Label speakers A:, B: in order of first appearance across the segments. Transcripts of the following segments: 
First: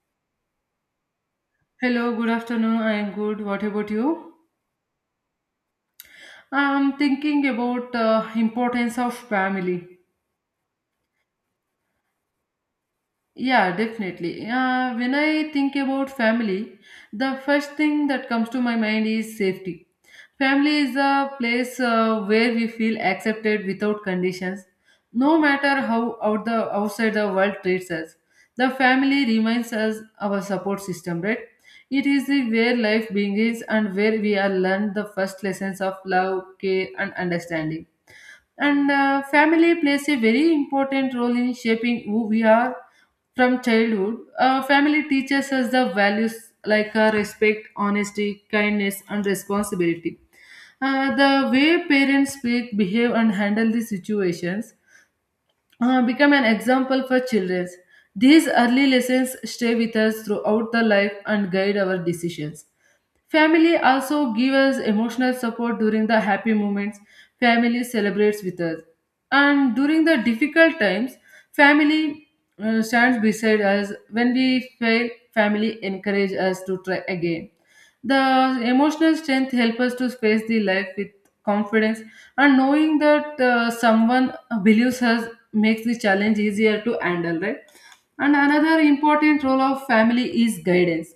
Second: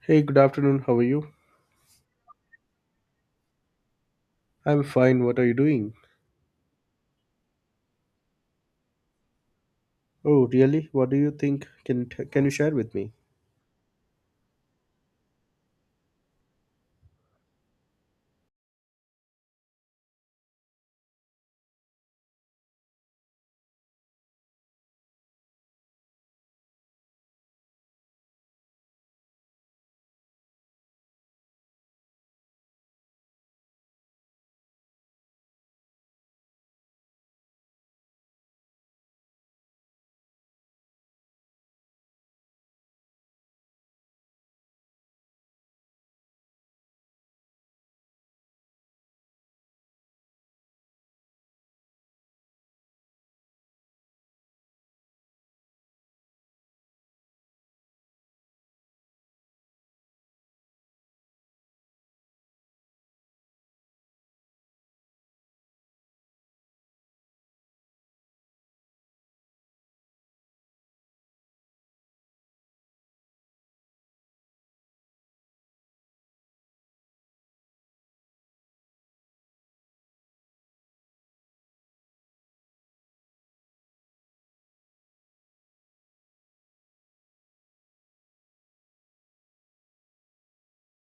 A: Hey, good afternoon. How are you?
B: Hello, good afternoon. I am good. What about you?
A: I'm fine. What are you doing?
B: I'm thinking about the importance of family.
A: Oh, really? What do you think? Can you share with me?
B: Yeah, definitely. When I think about family, the first thing that comes to my mind is safety. Family is a place where we feel accepted without conditions, no matter how out the outside the world treats us. The family reminds us our support system, right? It is the where life begins and where we are learned the first lessons of love, care, and understanding, and family plays a very important role in shaping who we are. From childhood, family teaches us the values like respect, honesty, kindness, and responsibility. The way parents speak, behave, and handle the situations, become an example for children. These early lessons stay with us throughout the life and guide our decisions. Family also gives us emotional support during the happy moments. Family celebrates with us, and during the difficult times, family stands beside us. When we fail, family encourage us to try again. The emotional strength helps us to face the life with confidence, and knowing that someone believes us makes the challenge easier to handle, right? And another important role of family is guidance.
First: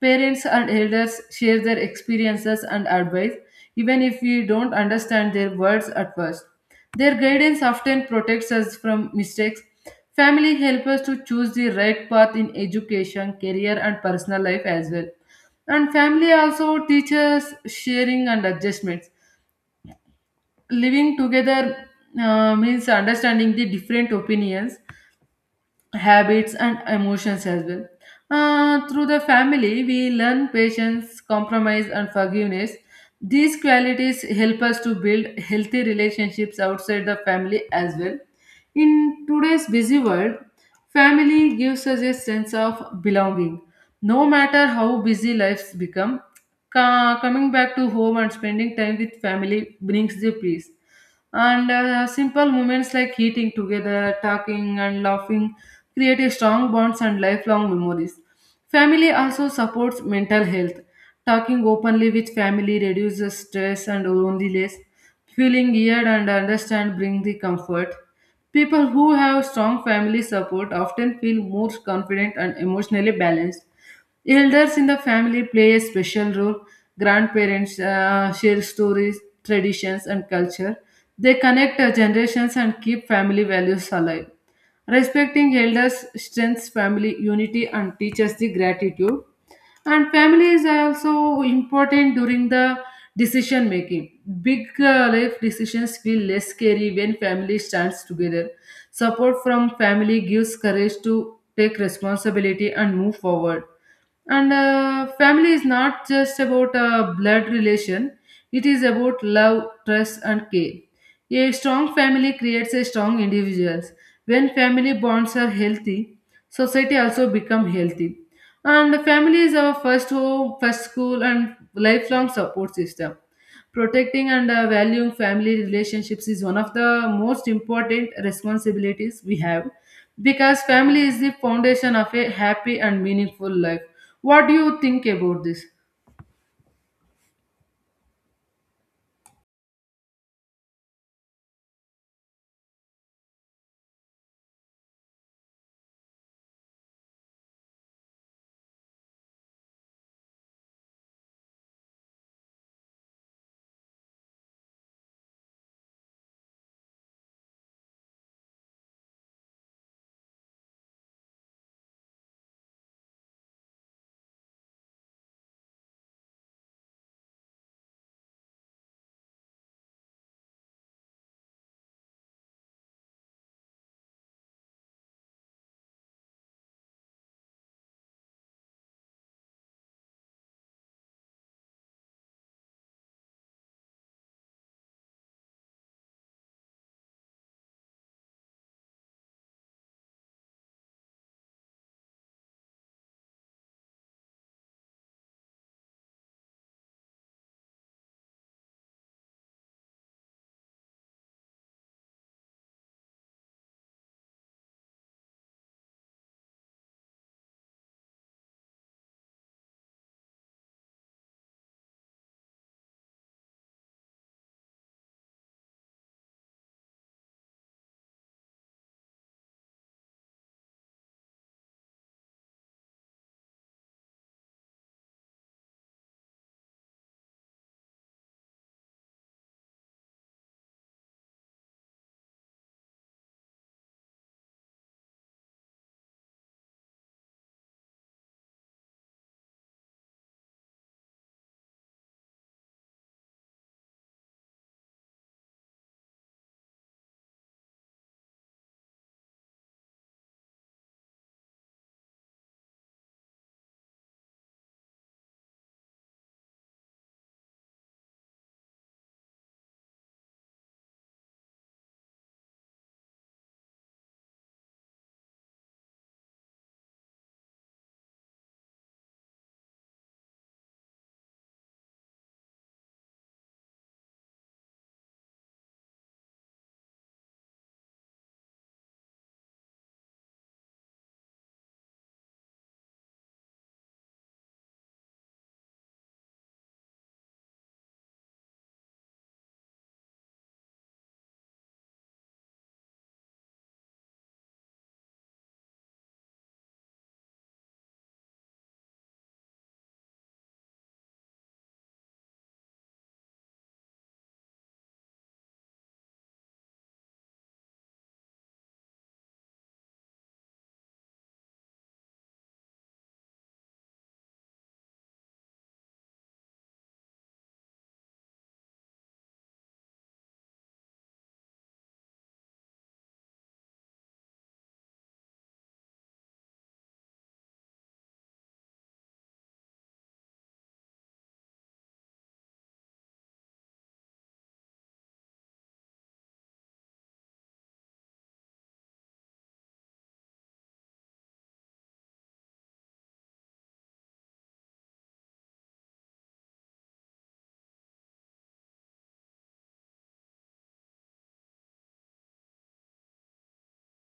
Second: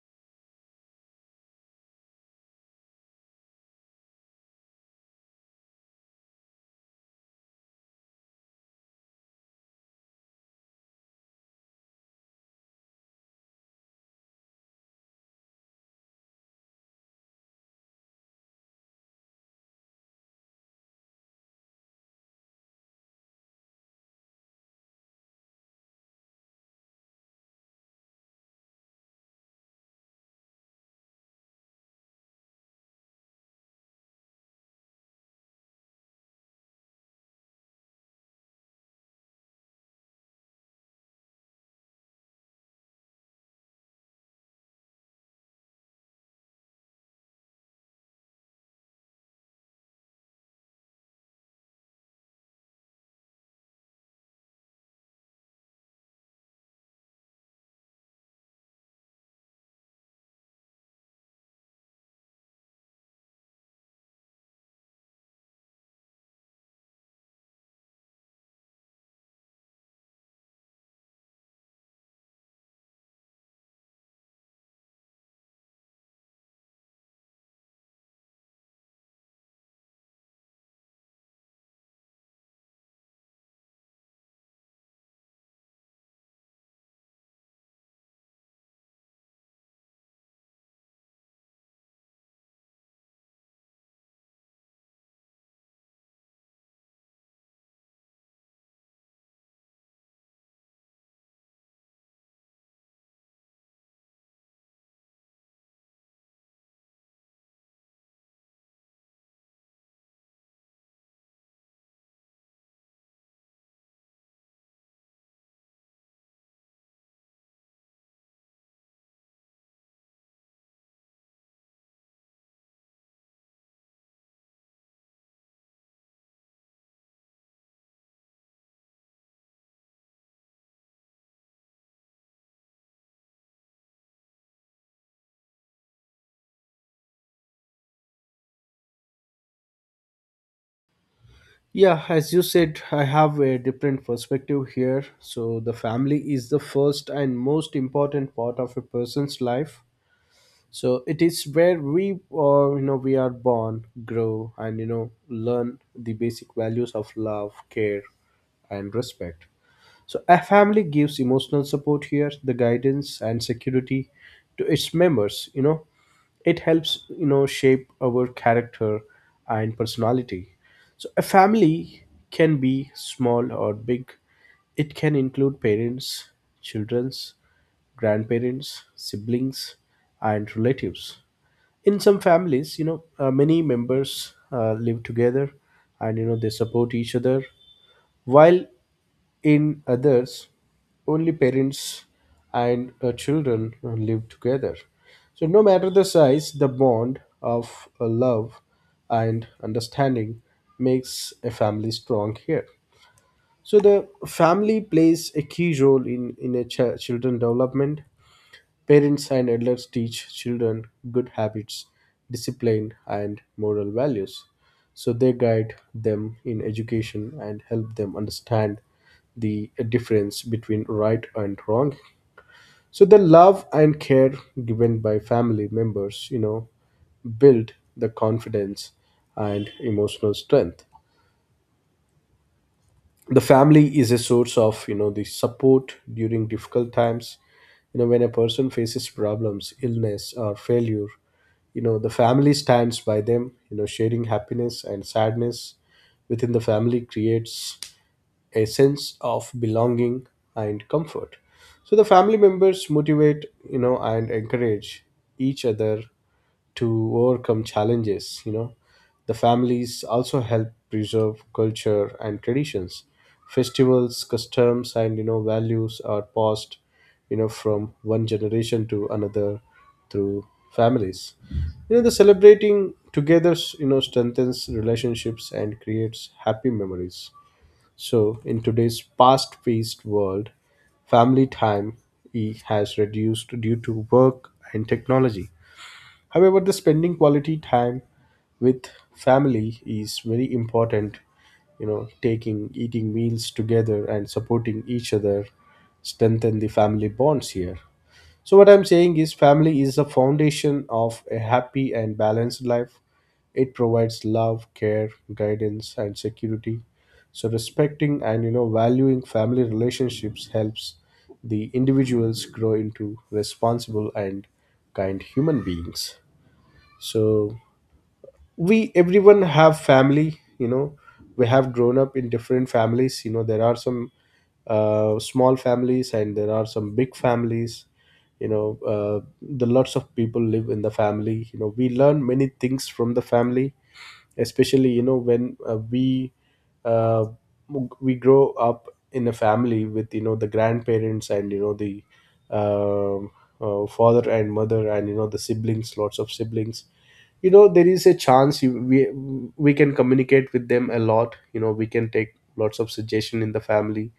B: Parents and elders share their experiences and advice, even if we don't understand their words at first. Their guidance often protects us from mistakes. Family help us to choose the right path in education, career, and personal life as well. And family also teaches sharing and adjustments. Living together means understanding the different opinions, habits, and emotions as well. Through the family, we learn patience, compromise, and forgiveness. These qualities help us to build healthy relationships outside the family as well. In today's busy world, family gives us a sense of belonging. No matter how busy lives become, coming back to home and spending time with family brings the peace. And simple moments like eating together, talking, and laughing create a strong bonds and lifelong memories. Family also supports mental health. Talking openly with family reduces stress and loneliness. Feeling heard and understand brings the comfort. People who have strong family support often feel more confident and emotionally balanced. Elders in the family play a special role. Grandparents share stories, traditions, and culture. They connect generations and keep family values alive. Respecting elders strengthens family unity and teaches the gratitude. And family is also important during the decision making. Big life decisions feel less scary when family stands together. Support from family gives courage to take responsibility and move forward. And family is not just about a blood relation, it is about love, trust, and care. A strong family creates a strong individuals. When family bonds are healthy, society also become healthy. And the family is our first home, first school, and lifelong support system. Protecting and valuing family relationships is one of the most important responsibilities we have, because family is the foundation of a happy and meaningful life. What do you think about this?
A: Yeah, as you said, I have a different perspective here. So, the family is the first and most important part of a person's life. So, it is where we are born, grow, and learn the basic values of love, care, and respect. So, a family gives emotional support here, the guidance and security to its members. You know, it helps shape our character and personality. So a family can be small or big. It can include parents, children's, grandparents, siblings, and relatives. In some families, many members live together, and they support each other, while in others, only parents and children live together. So, no matter the size, the bond of love and understanding makes a family strong here. So, the family plays a key role in a children development. Parents and elders teach children good habits, discipline, and moral values. So they guide them in education and help them understand the difference between right and wrong. So the love and care given by family members, build the confidence and emotional strength. The family is a source of the support during difficult times. You know, when a person faces problems, illness, or failure, the family stands by them, sharing happiness and sadness within the family, creates a sense of belonging and comfort. So the family members motivate and encourage each other to overcome challenges. You know, the families also help preserve culture and traditions. Festivals, customs, and values are passed, from one generation to another through families. You know, the celebrating together strengthens relationships and creates happy memories. So in today's fast paced world, family time has reduced due to work and technology. However, the spending quality time with family is very important. You know, taking, eating meals together and supporting each other strengthen the family bonds here. So, what I'm saying is, family is the foundation of a happy and balanced life. It provides love, care, guidance, and security. So, respecting and valuing family relationships helps the individuals grow into responsible and kind human beings. So we everyone have family. You know, we have grown up in different families. You know, there are some small families and there are some big families. you know uh, the lots of people live in the family. You know, we learn many things from the family, especially when uh, we grow up in a family with the grandparents and you know the um father and mother and the siblings, lots of siblings. You know, there is a chance you, we can communicate with them a lot. You know, we can take lots of suggestion in the family.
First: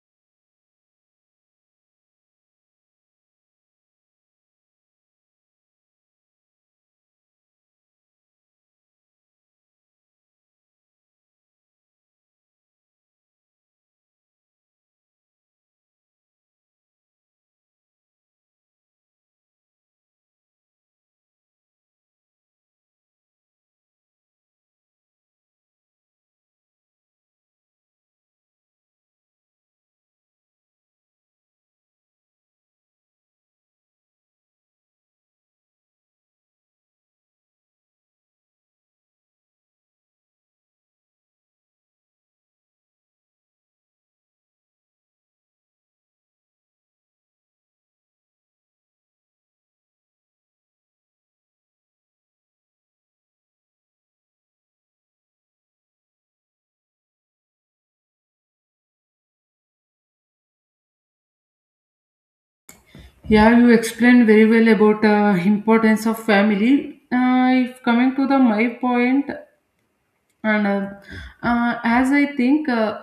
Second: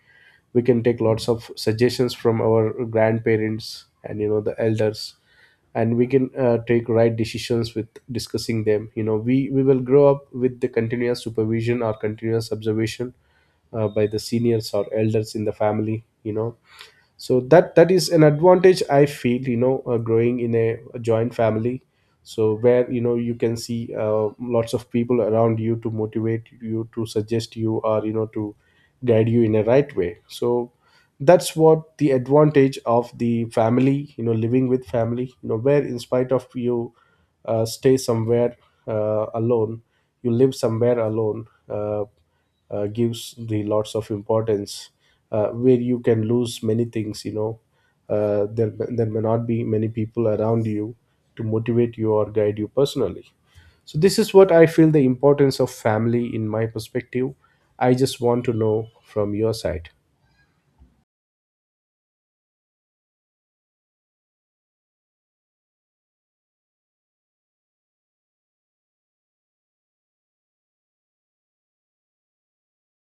A: We can take lots of suggestions from our grandparents and the elders, and we can take right decisions with discussing them. You know, we will grow up with the continuous supervision or continuous observation by the seniors or elders in the family. You know, so that is an advantage I feel. You know, growing in a joint family, so where you know you can see lots of people around you to motivate you, to suggest you, or you know to guide you in a right way. So that's what the advantage of the family, you know, living with family, you know, where in spite of you stay somewhere alone, you live somewhere alone, gives the lots of importance, where you can lose many things. You know, there may not be many people around you to motivate you or guide you personally. So this is what I feel the importance of family in my perspective. I just want to know from your side.
B: Yeah, you explained very well about importance of family. If coming to the my point, and as I think uh,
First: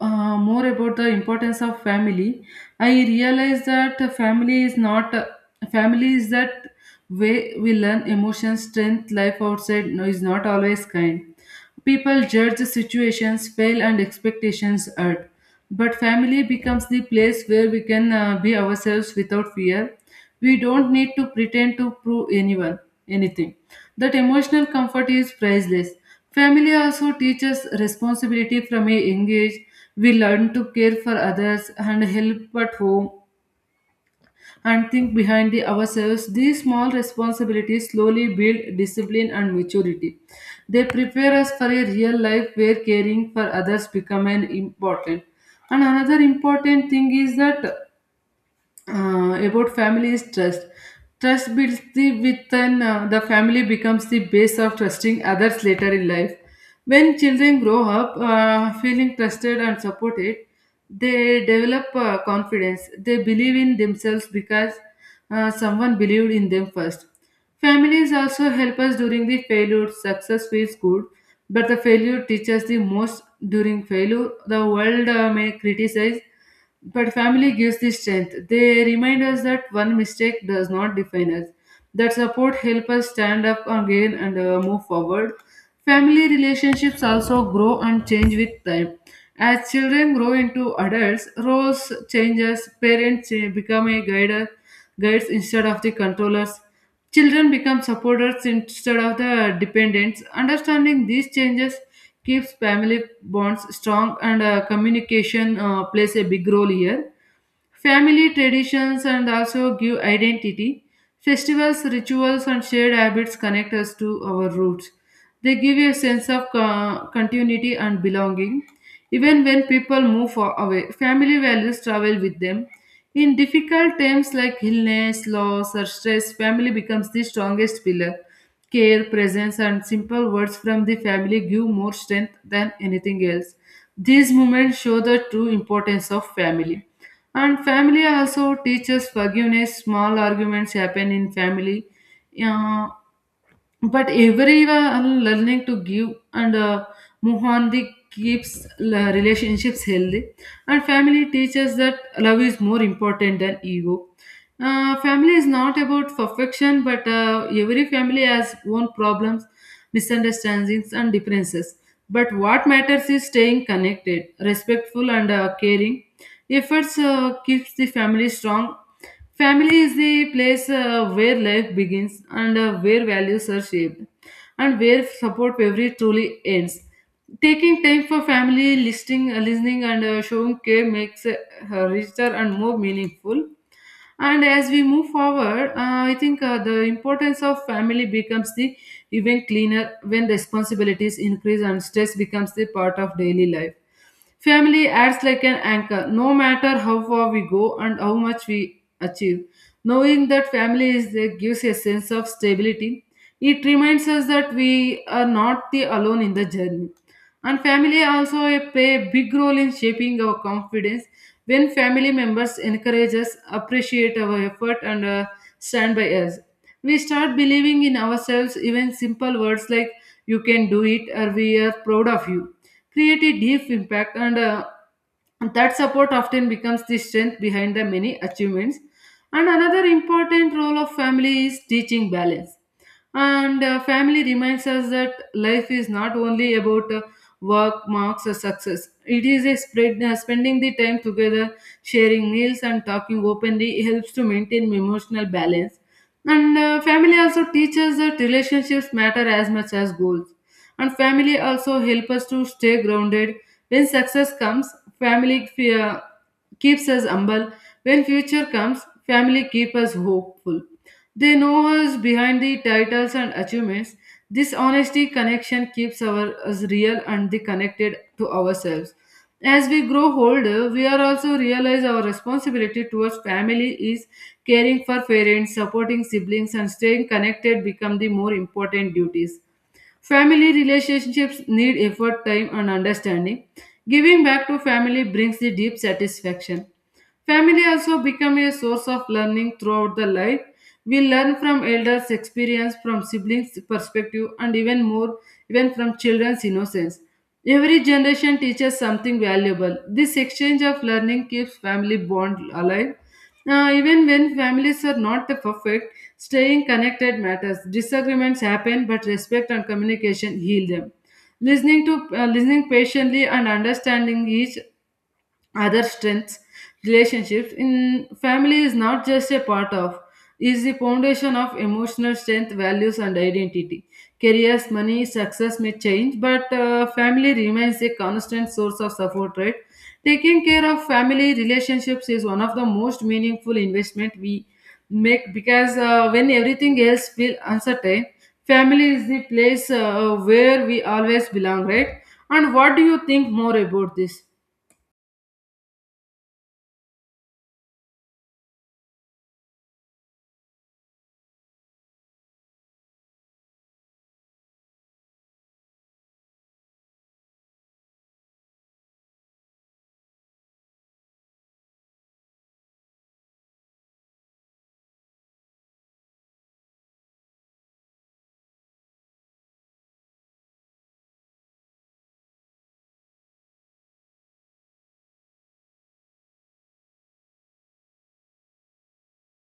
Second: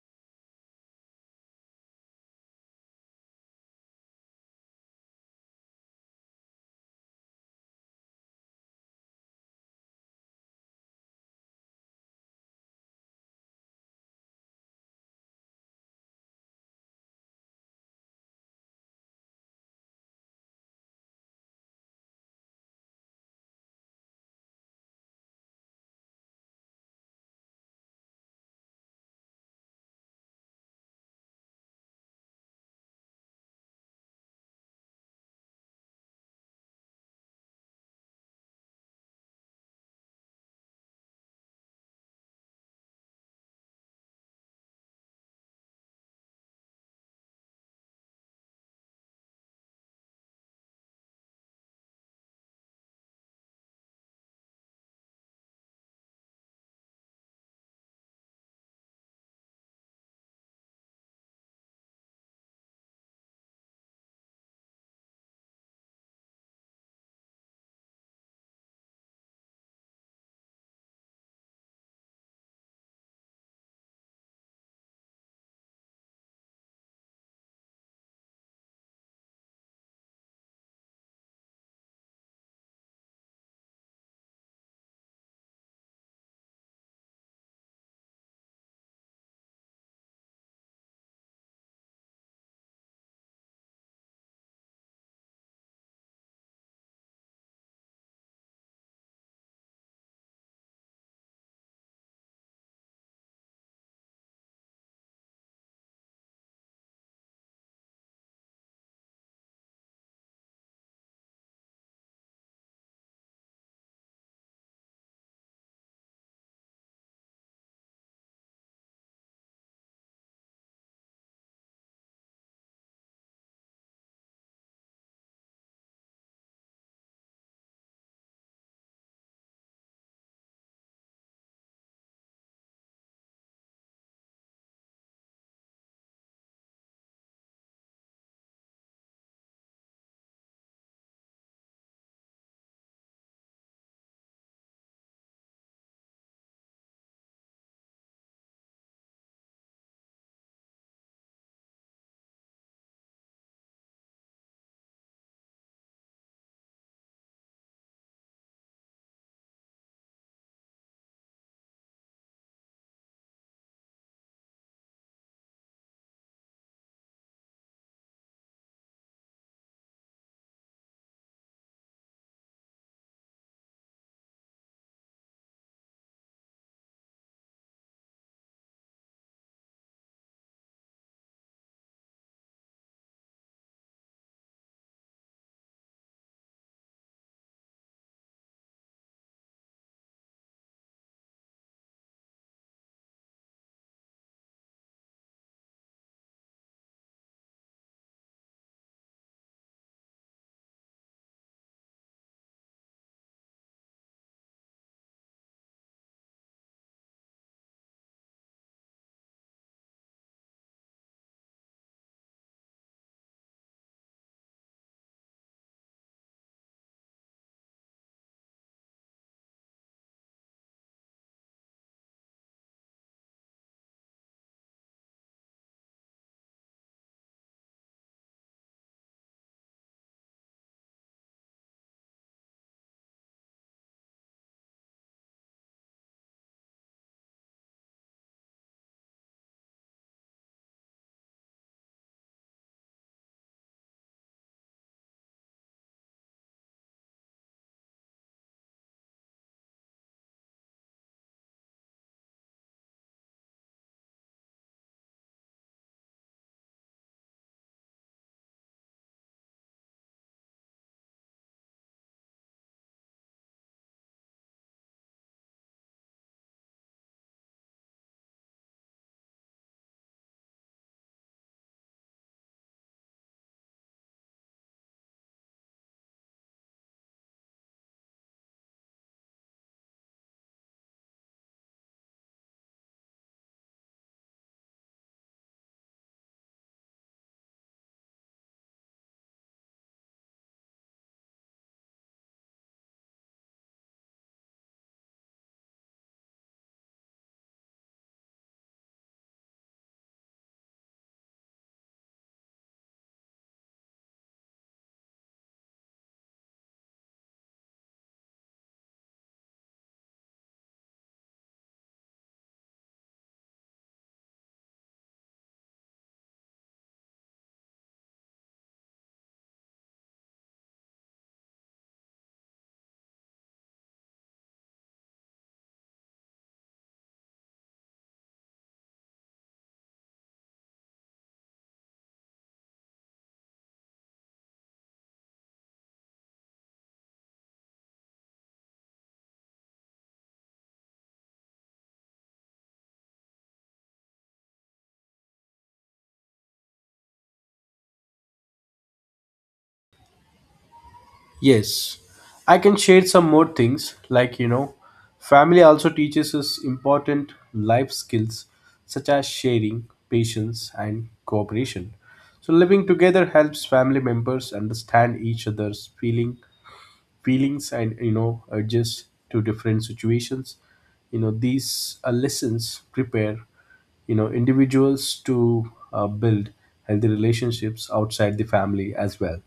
B: uh, more about the importance of family, I realize that family is not family is that way we learn emotions, strength, life outside. No, is not always kind. People judge the situations, fail, and expectations hurt. But family becomes the place where we can be ourselves without fear. We don't need to pretend to prove anyone anything. That emotional comfort is priceless. Family also teaches responsibility from a young age. We learn to care for others and help at home and think behind the ourselves. These small responsibilities slowly build discipline and maturity. They prepare us for a real life where caring for others become an important. And another important thing is that about family is trust. Trust builds the within the family becomes the base of trusting others later in life. When children grow up feeling trusted and supported, they develop confidence. They believe in themselves because someone believed in them first. Families also help us during the failure. Success feels good, but the failure teaches the most. During failure, the world may criticize, but family gives the strength. They remind us that one mistake does not define us. That support helps us stand up again and move forward. Family relationships also grow and change with time. As children grow into adults, roles changes, parents guides instead of the controllers. Children become supporters instead of the dependents. Understanding these changes keeps family bonds strong, and communication plays a big role here. Family traditions and also give identity. Festivals, rituals, and shared habits connect us to our roots. They give a sense of continuity and belonging. Even when people move far away, family values travel with them. In difficult times like illness, loss, or stress, family becomes the strongest pillar. Care, presence, and simple words from the family give more strength than anything else. These moments show the true importance of family. And family also teaches forgiveness. Small arguments happen in family, uh, but everyone learning to give and move on the keeps relationships healthy. And family teaches that love is more important than ego. Family is not about perfection, but every family has own problems, misunderstandings, and differences. But what matters is staying connected, respectful, and caring. Efforts keeps the family strong. Family is the place where life begins and where values are shaped, and where support every truly ends. Taking time for family, listening, and showing care makes it richer and more meaningful. And as we move forward, I think the importance of family becomes the even cleaner when responsibilities increase and stress becomes the part of daily life. Family acts like an anchor, no matter how far we go and how much we achieve. Knowing that family is there gives a sense of stability. It reminds us that we are not the alone in the journey. And family also play a big role in shaping our confidence. When family members encourage us, appreciate our effort, and stand by us, we start believing in ourselves. Even simple words like "you can do it" or "we are proud of you" create a deep impact, and that support often becomes the strength behind the many achievements. And another important role of family is teaching balance, and family reminds us that life is not only about work, marks, or success. It is a spread spending the time together, sharing meals, and talking openly helps to maintain emotional balance. And family also teaches that relationships matter as much as goals. And family also help us to stay grounded. When success comes, family fear keeps us humble. When future comes, family keep us hopeful. They know us behind the titles and achievements. This honesty connection keeps our us real and the connected to ourselves. As we grow older, we are also realize our responsibility towards family is caring for parents, supporting siblings, and staying connected become the more important duties. Family relationships need effort, time, and understanding. Giving back to family brings the deep satisfaction. Family also become a source of learning throughout the life. We learn from elders' experience, from siblings' perspective, and even more, even from children's innocence. Every generation teaches something valuable. This exchange of learning keeps family bond alive. Even when families are not the perfect, staying connected matters. Disagreements happen, but respect and communication heal them. Listening patiently and understanding each other strengths relationships in family is not just a part of, is the foundation of emotional strength, values, and identity. Careers, money, success may change, but family remains a constant source of support, right? Taking care of family relationships is one of the most meaningful investment we make, because when everything else feel uncertain, family is the place where we always belong, right? And what do you think more about this?
A: Yes, I can share some more things like, you know, family also teaches us important life skills such as sharing, patience, and cooperation. So living together helps family members understand each other's feelings and you know adjust to different situations. You know, these lessons prepare, you know, individuals to build healthy relationships outside the family as well.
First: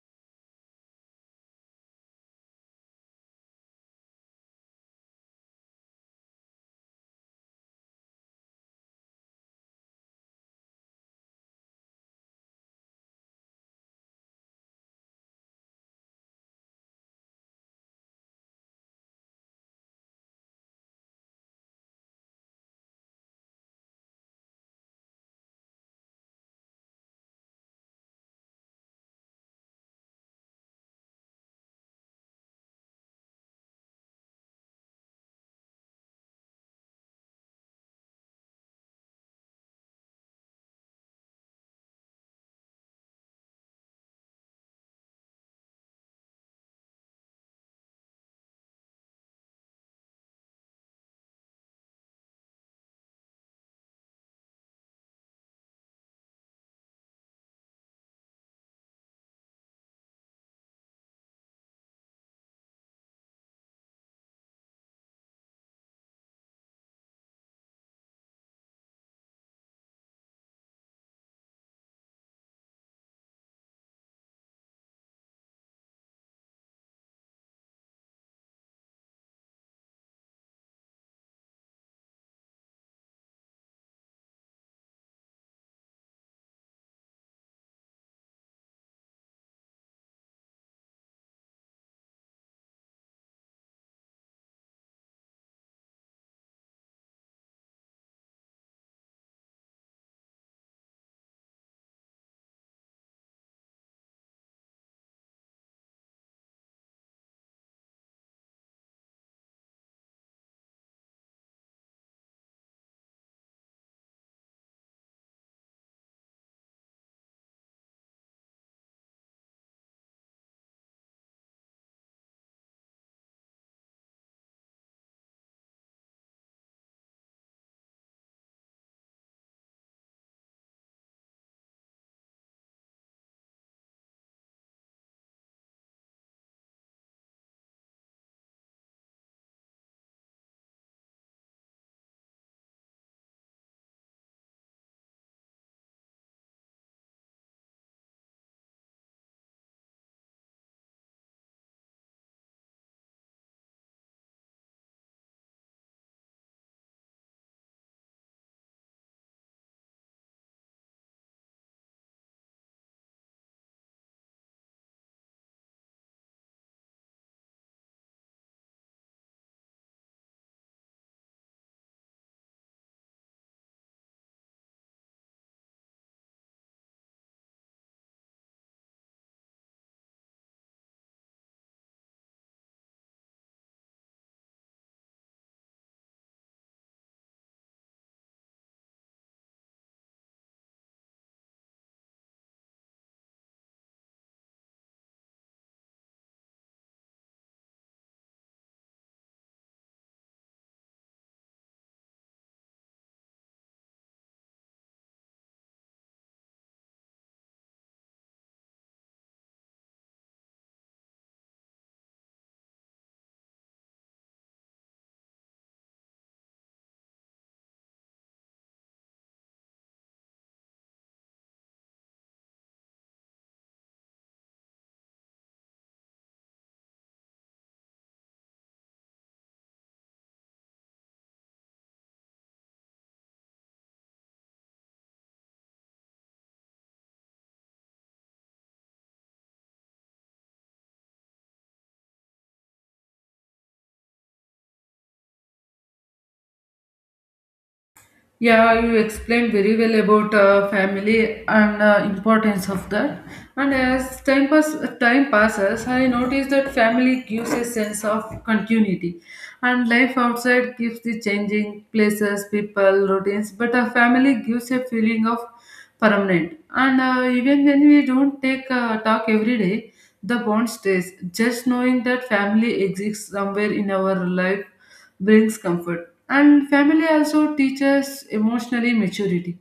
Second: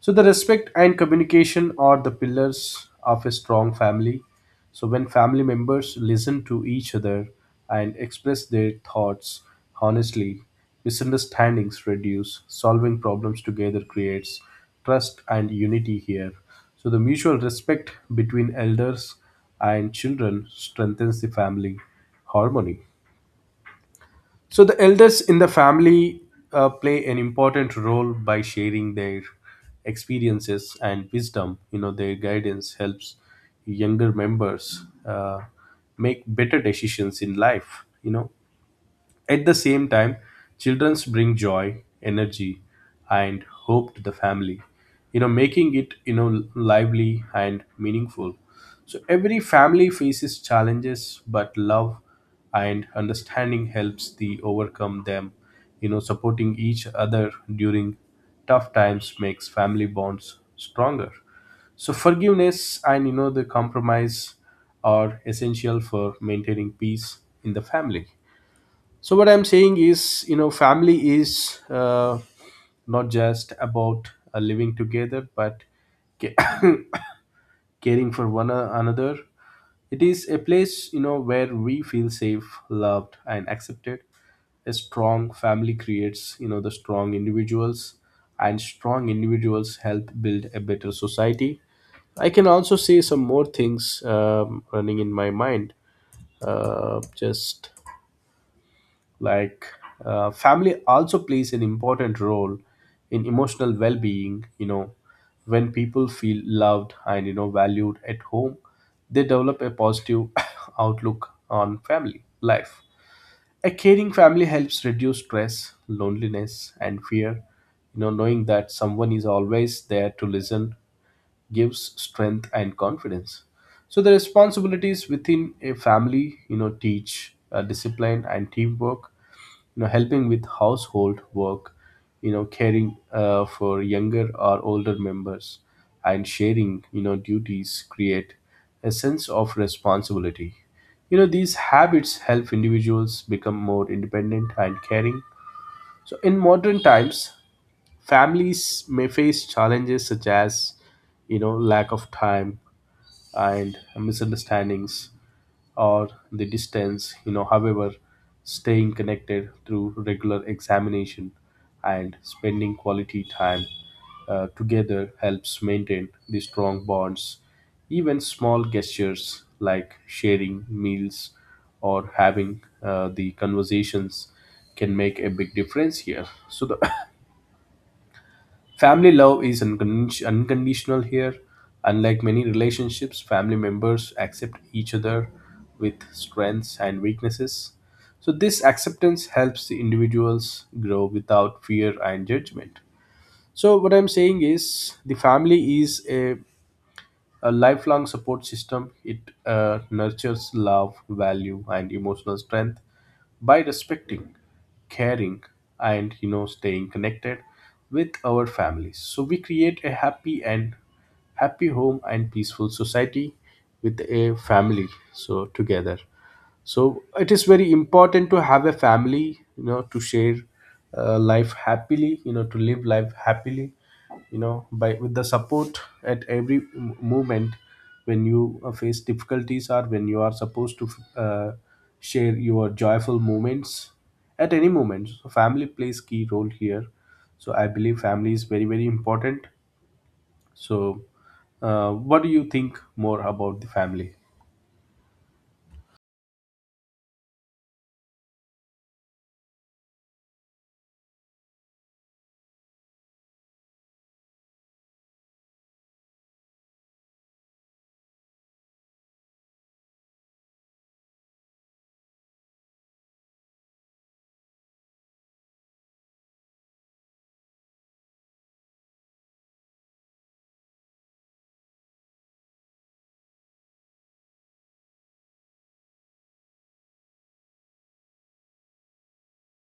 A: So the respect and communication are the pillars of a strong family. So when family members listen to each other and express their thoughts honestly, misunderstandings reduce, solving problems together creates trust and unity here. So the mutual respect between elders and children strengthens the family harmony. So the elders in the family play an important role by sharing their experiences and wisdom. You know, their guidance helps younger members make better decisions in life. You know, at the same time, childrens bring joy, energy, and hope to the family, you know, making it, you know, lively and meaningful. So every family faces challenges, but love and understanding helps the overcome them. You know, supporting each other during tough times makes family bonds stronger. So forgiveness and you know the compromise are essential for maintaining peace in the family. So what I'm saying is, you know, family is not just about living together, but ca- caring for another. It is a place, you know, where we feel safe, loved, and accepted. A strong family creates, you know, the strong individuals, and strong individuals help build a better society. I can also say some more things running in my mind. Just like, family also plays an important role in emotional well-being. You know, when people feel loved and you know valued at home, they develop a positive outlook on family life. A caring family helps reduce stress, loneliness, and fear. You know, knowing that someone is always there to listen gives strength and confidence. So the responsibilities within a family, you know, teach discipline and teamwork. You know, helping with household work. You know, caring for younger or older members, and sharing, you know, duties create a sense of responsibility. You know, these habits help individuals become more independent and caring. So, in modern times, families may face challenges such as you know lack of time and misunderstandings or the distance. You know, however, staying connected through regular examination and spending quality time together helps maintain the strong bonds. Even small gestures like sharing meals or having the conversations can make a big difference here. So the family love is unconditional here. Unlike many relationships, family members accept each other with strengths and weaknesses. So, this acceptance helps the individuals grow without fear and judgment. So, what I'm saying is the family is a lifelong support system. It nurtures love, value, and emotional strength by respecting, caring, and you know staying connected with our families. So we create a happy home and peaceful society with a family. So together, so it is very important to have a family, you know, to share life happily, you know, to live life happily, you know, by with the support at every moment when you face difficulties or when you are supposed to, uh, share your joyful moments at any moment. So family plays key role here. So I believe family is very very important. So what do you think more about the family?
B: Yeah, you explained very well about family and importance of that. And as time passes, I noticed that family gives a sense of continuity, and life outside gives the changing places, people, routines. But a family gives a feeling of permanent. And even when we don't take talk every day, the bond stays. Just knowing that family exists somewhere in our life brings comfort. And family also teaches emotionally maturity.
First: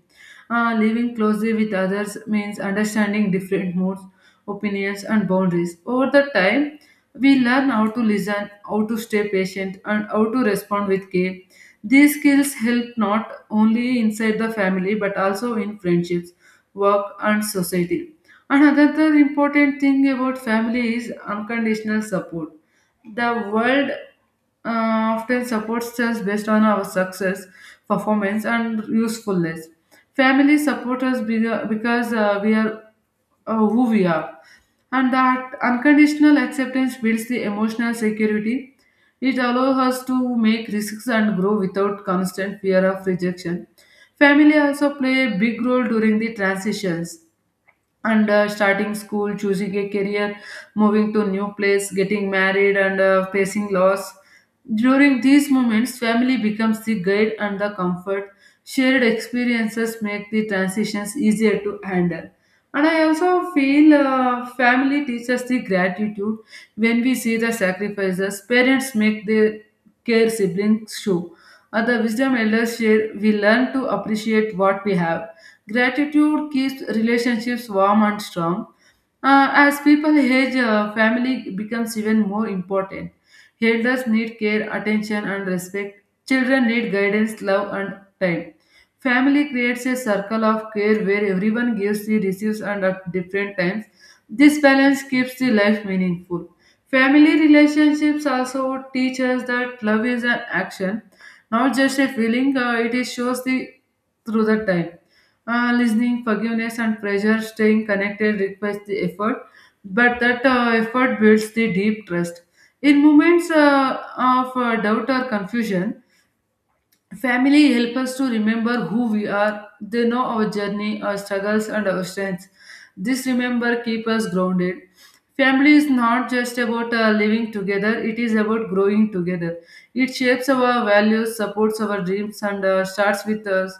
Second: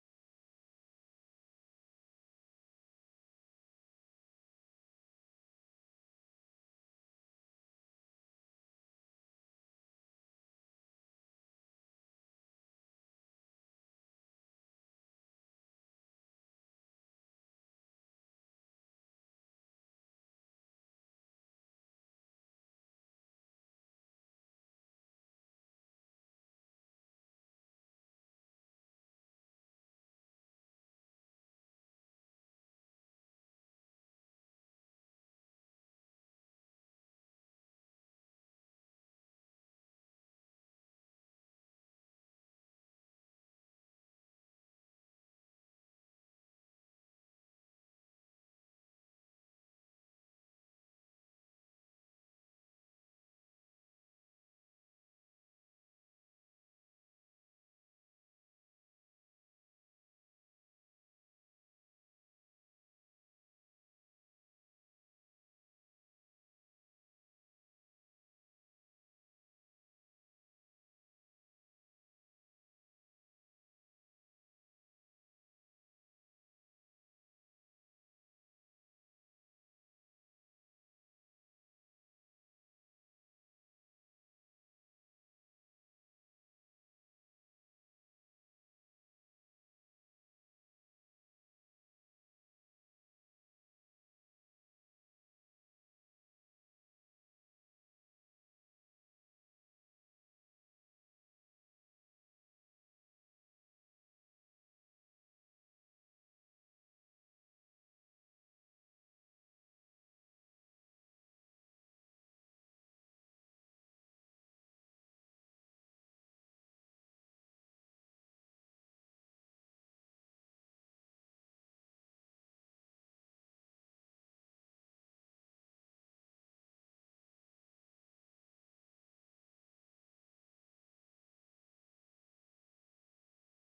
B: Living closely with others means understanding different moods, opinions, and boundaries. Over the time, we learn how to listen, how to stay patient, and how to respond with care. These skills help not only inside the family but also in friendships, work, and society. Another important thing about family is unconditional support. The world uh, often supports us based on our success, performance, and usefulness. Family supports us because we are who we are, and that unconditional acceptance builds the emotional security. It allows us to make risks and grow without constant fear of rejection. Family also play a big role during the transitions and starting school, choosing a career, moving to new place, getting married, and facing loss. During these moments, family becomes the guide and the comfort. Shared experiences make the transitions easier to handle. And I also feel family teaches the gratitude. When we see the sacrifices parents make, their care siblings show, and the wisdom elders share, we learn to appreciate what we have. Gratitude keeps relationships warm and strong. As people age, family becomes even more important. Elders need care, attention, and respect. Children need guidance, love, and time. Family creates a circle of care where everyone gives, receives, and at different times. This balance keeps the life meaningful. Family relationships also teach us that love is an action, not just a feeling. It is shows the through the time, listening, forgiveness, and pressure. Staying connected requires the effort, but that effort builds the deep trust. In moments of doubt or confusion, family help us to remember who we are. They know our journey, our struggles, and our strengths. This remember keep us grounded. Family is not just about living together; it is about growing together. It shapes our values, supports our dreams, and starts with us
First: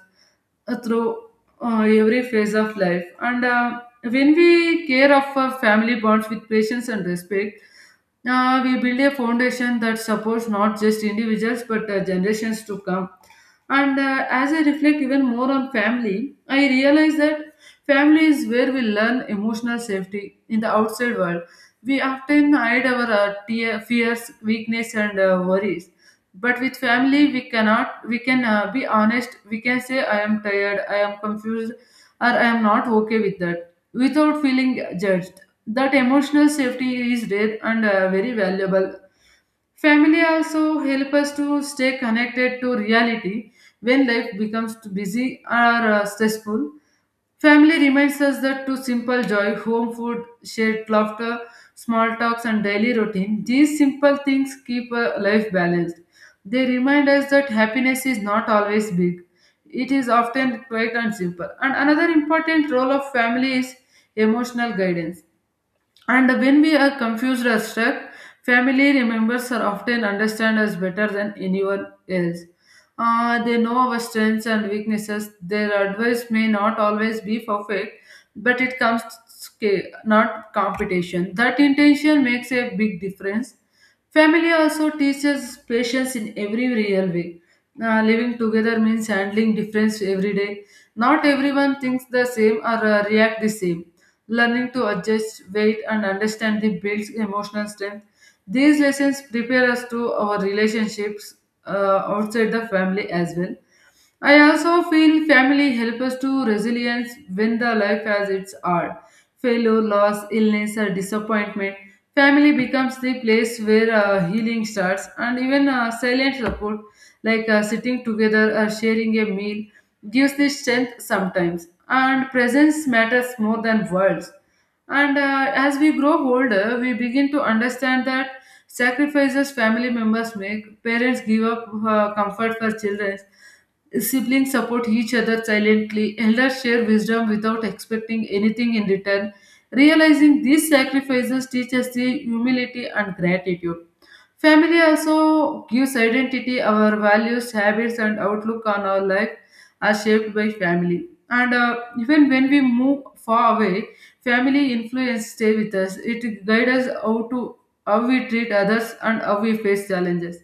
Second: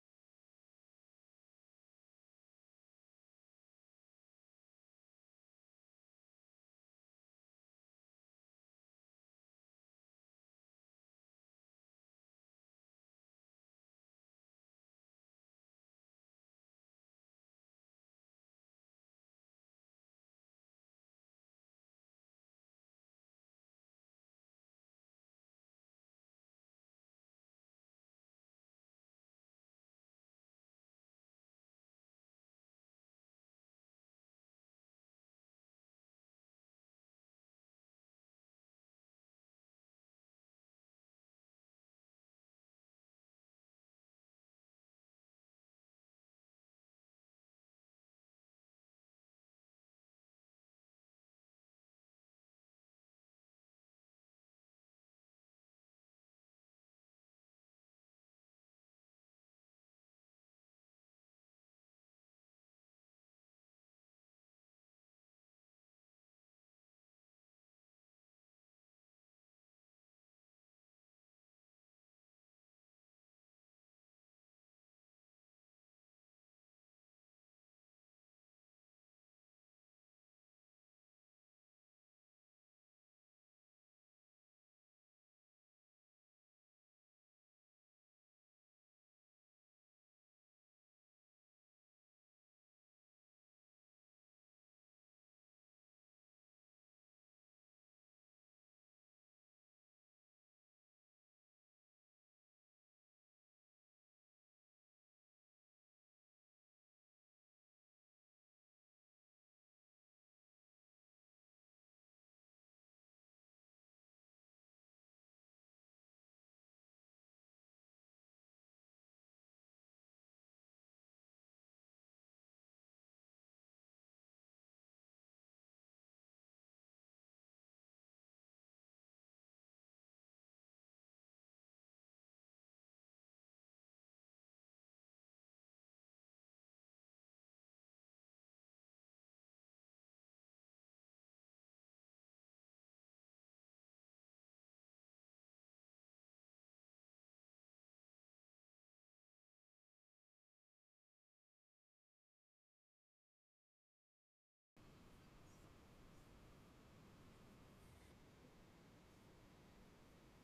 B: through every phase of life. And When we care of our family bonds with patience and respect, we build a foundation that supports not just individuals but generations to come. And as I reflect even more on family, I realize that family is where we learn emotional safety in the outside world. We often hide our tear, fears, weakness, and worries. But with family, we cannot. We can be honest. We can say, "I am tired. I am confused," or "I am not okay with that," without feeling judged. That emotional safety is rare and very valuable. Family also help us to stay connected to reality when life becomes too busy or stressful. Family reminds us that to simple joy, home food, shared laughter, small talks, and daily routine, these simple things keep life balanced. They remind us that happiness is not always big, it is often quiet and simple. And another important role of family is emotional guidance. And when we are confused or stuck, family members are often understand us better than anyone else. They know our strengths and weaknesses. Their advice may not always be perfect, but it comes not competition. That intention makes a big difference. Family also teaches patience in every real way. Living together means handling difference every day. Not everyone thinks the same or react the same. Learning to adjust, wait, and understand the builds emotional strength. These lessons prepare us to our relationships outside the family as well. I also feel family helps us to resilience when the life as it's are. Failure, loss, illness, or disappointment. Family becomes the place where healing starts, and even silent support, like sitting together or sharing a meal, gives the strength sometimes. And presence matters more than words. And as we grow older, we begin to understand that sacrifices family members make, parents give up comfort for children. Siblings support each other silently. Elders share wisdom without expecting anything in return. Realizing these sacrifices teach us the humility and gratitude. Family also gives identity. Our values, habits, and outlook on our life are shaped by family. And Even when we move far away, family influence stay with us. It guides us how we treat others and how we face challenges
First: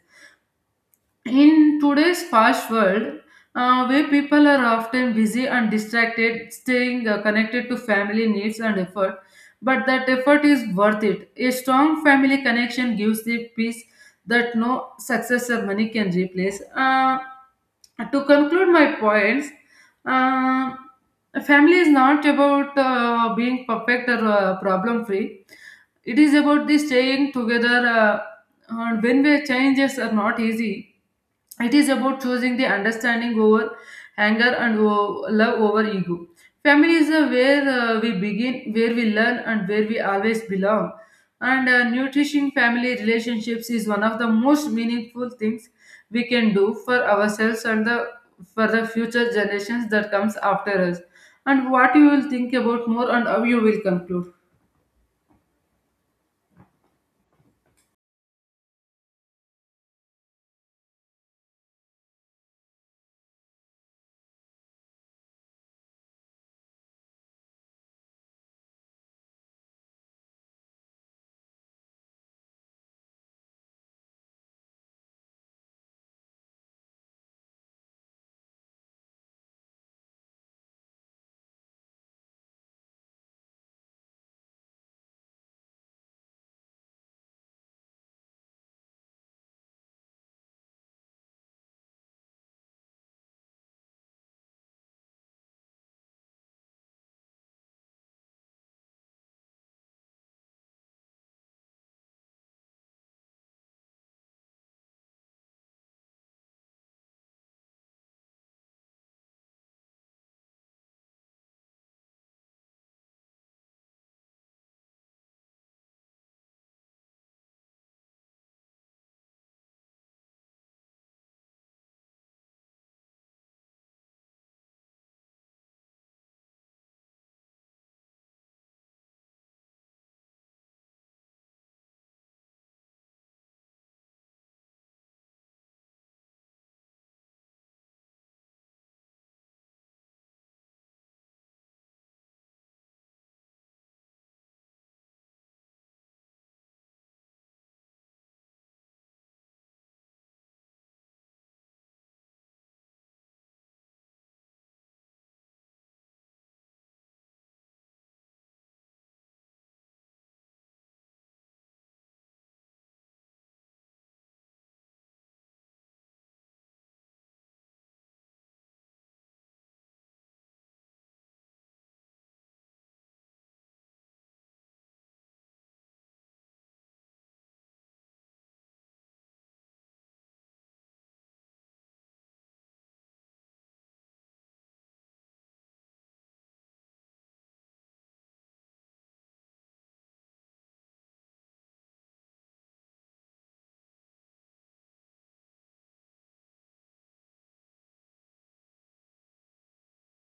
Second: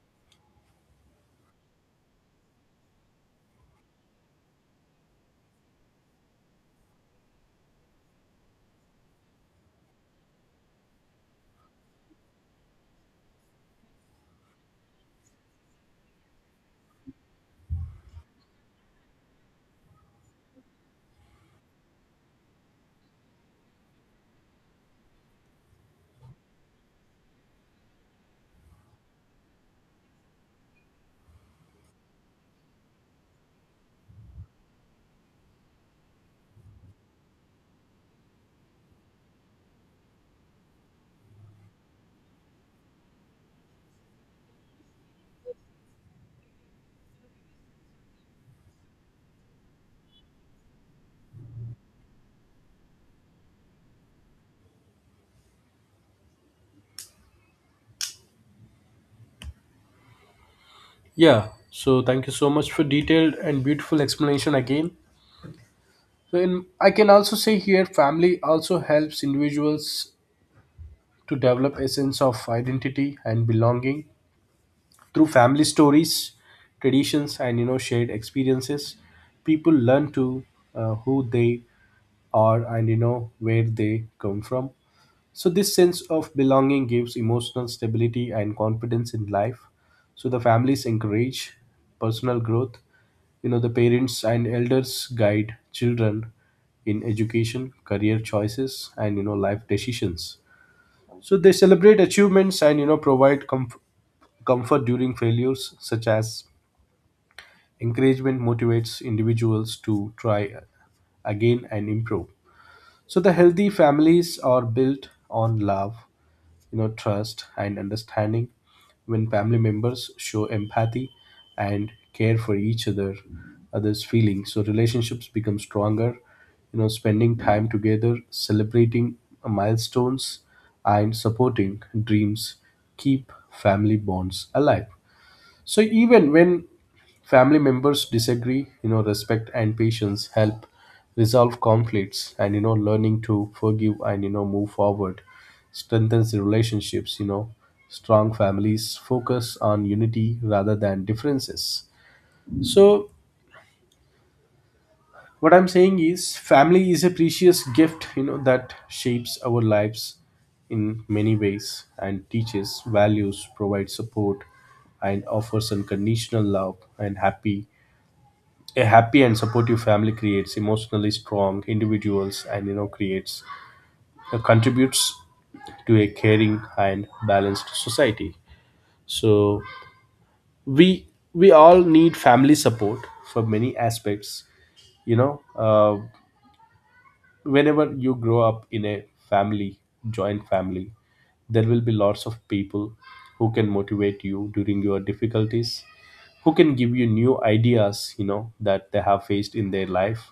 B: in today's fast world, where people are often busy and distracted. Staying connected to family needs and effort, but that effort is worth it. A strong family connection gives the peace that no success or money can replace. To conclude my points, uh, family is not about being perfect or problem free. It is about the staying together, and when the changes are not easy, it is about choosing the understanding over anger, and love over ego. Family is where we begin, where we learn, and where we always belong. And Nourishing family relationships is one of the most meaningful things we can do for ourselves and the for the future generations that comes after us. And what you will think about more, and how you will conclude?
A: Yeah, so thank you so much for detailed and beautiful explanation again. So in I can also say here, family also helps individuals to develop a sense of identity and belonging through family stories, traditions, and you know shared experiences. People learn to, who they are and, you know, where they come from. So this sense of belonging gives emotional stability and confidence in life. So the families encourage personal growth. You know, the parents and elders guide children in education, career choices, and you know life decisions. So they celebrate achievements and you know provide comfort during failures, such as encouragement motivates individuals to try again and improve. So the healthy families are built on love, you know, trust and understanding. When family members show empathy and care for each other's feelings, so relationships become stronger. You know, spending time together, celebrating milestones, and supporting dreams keep family bonds alive. So even when family members disagree, you know, respect and patience help resolve conflicts, and you know learning to forgive and you know move forward strengthens the relationships, you know. Strong families focus on unity rather than differences. So what I'm saying is family is a precious gift, you know, that shapes our lives in many ways and teaches values, provides support, and offers unconditional love. And happy a happy and supportive family creates emotionally strong individuals and you know creates, contributes to a caring and balanced society. So we we all need family support for many aspects. you know uh, Whenever you grow up in a family, joint family, there will be lots of people who can motivate you during your difficulties, who can give you new ideas, you know, that they have faced in their life,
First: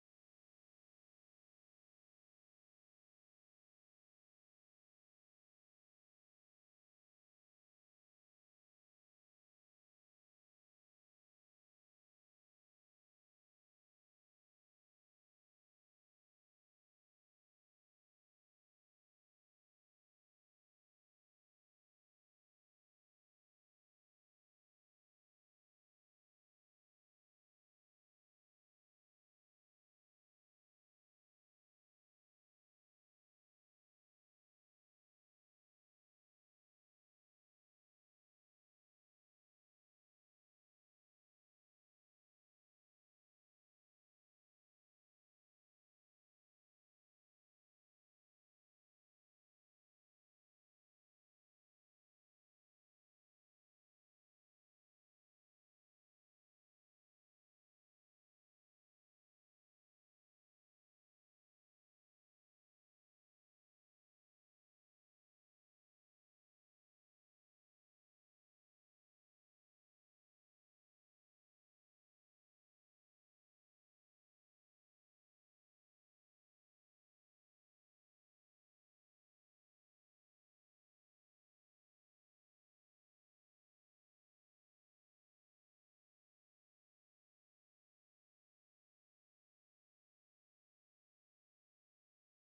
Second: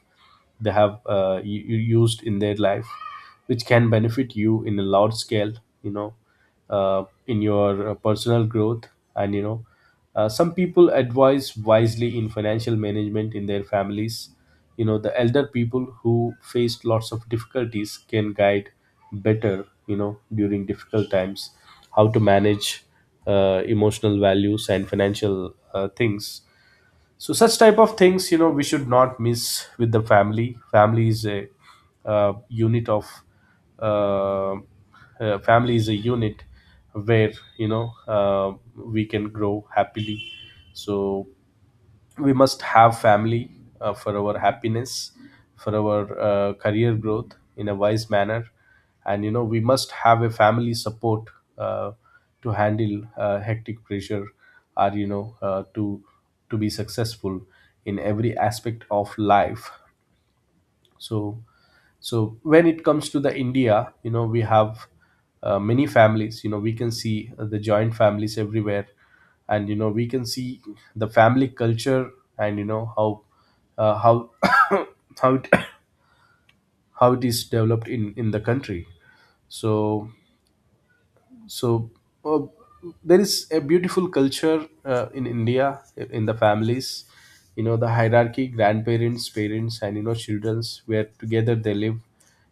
A: they have used in their life, which can benefit you in a large scale, you know, in your personal growth, and you know, some people advise wisely in financial management in their families. You know, the elder people who faced lots of difficulties can guide better, you know, during difficult times how to manage emotional values and financial things. So such type of things, you know, we should not miss with the family. Family is a unit of uh, family is a unit where, you know, we can grow happily. So we must have family for our happiness, for our career growth in a wise manner, and you know we must have a family support, uh, to handle hectic pressure or you know to be successful in every aspect of life. So, so when it comes to the India, you know, we have many families. You know, we can see the joint families everywhere, and you know we can see the family culture, and you know how uh, how how it, how it is developed in the country. So, so uh, there is a beautiful culture in India, in the families. You know, the hierarchy, grandparents, parents, and you know children's, where together they live.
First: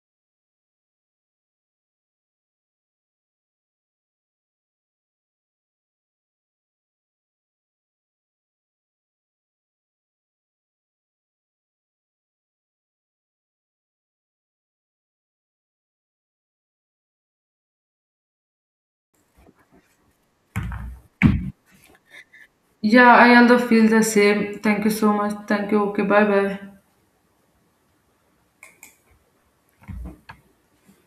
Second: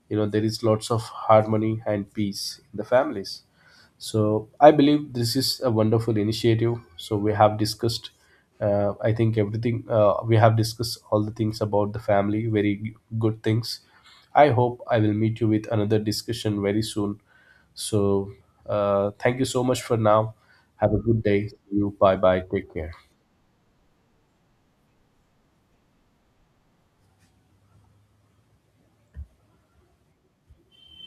A: You know, there is lots of harmony and peace in the families. So I believe this is a wonderful initiative. So we have discussed, I think everything, we have discussed all the things about the family, very good things. I hope I will meet you with another discussion very soon. So thank you so much for now. Have a good day. See you. Bye bye. Take
B: Yeah,
A: care.
B: I also feel the same. Thank you so much. Thank you. Okay, bye bye.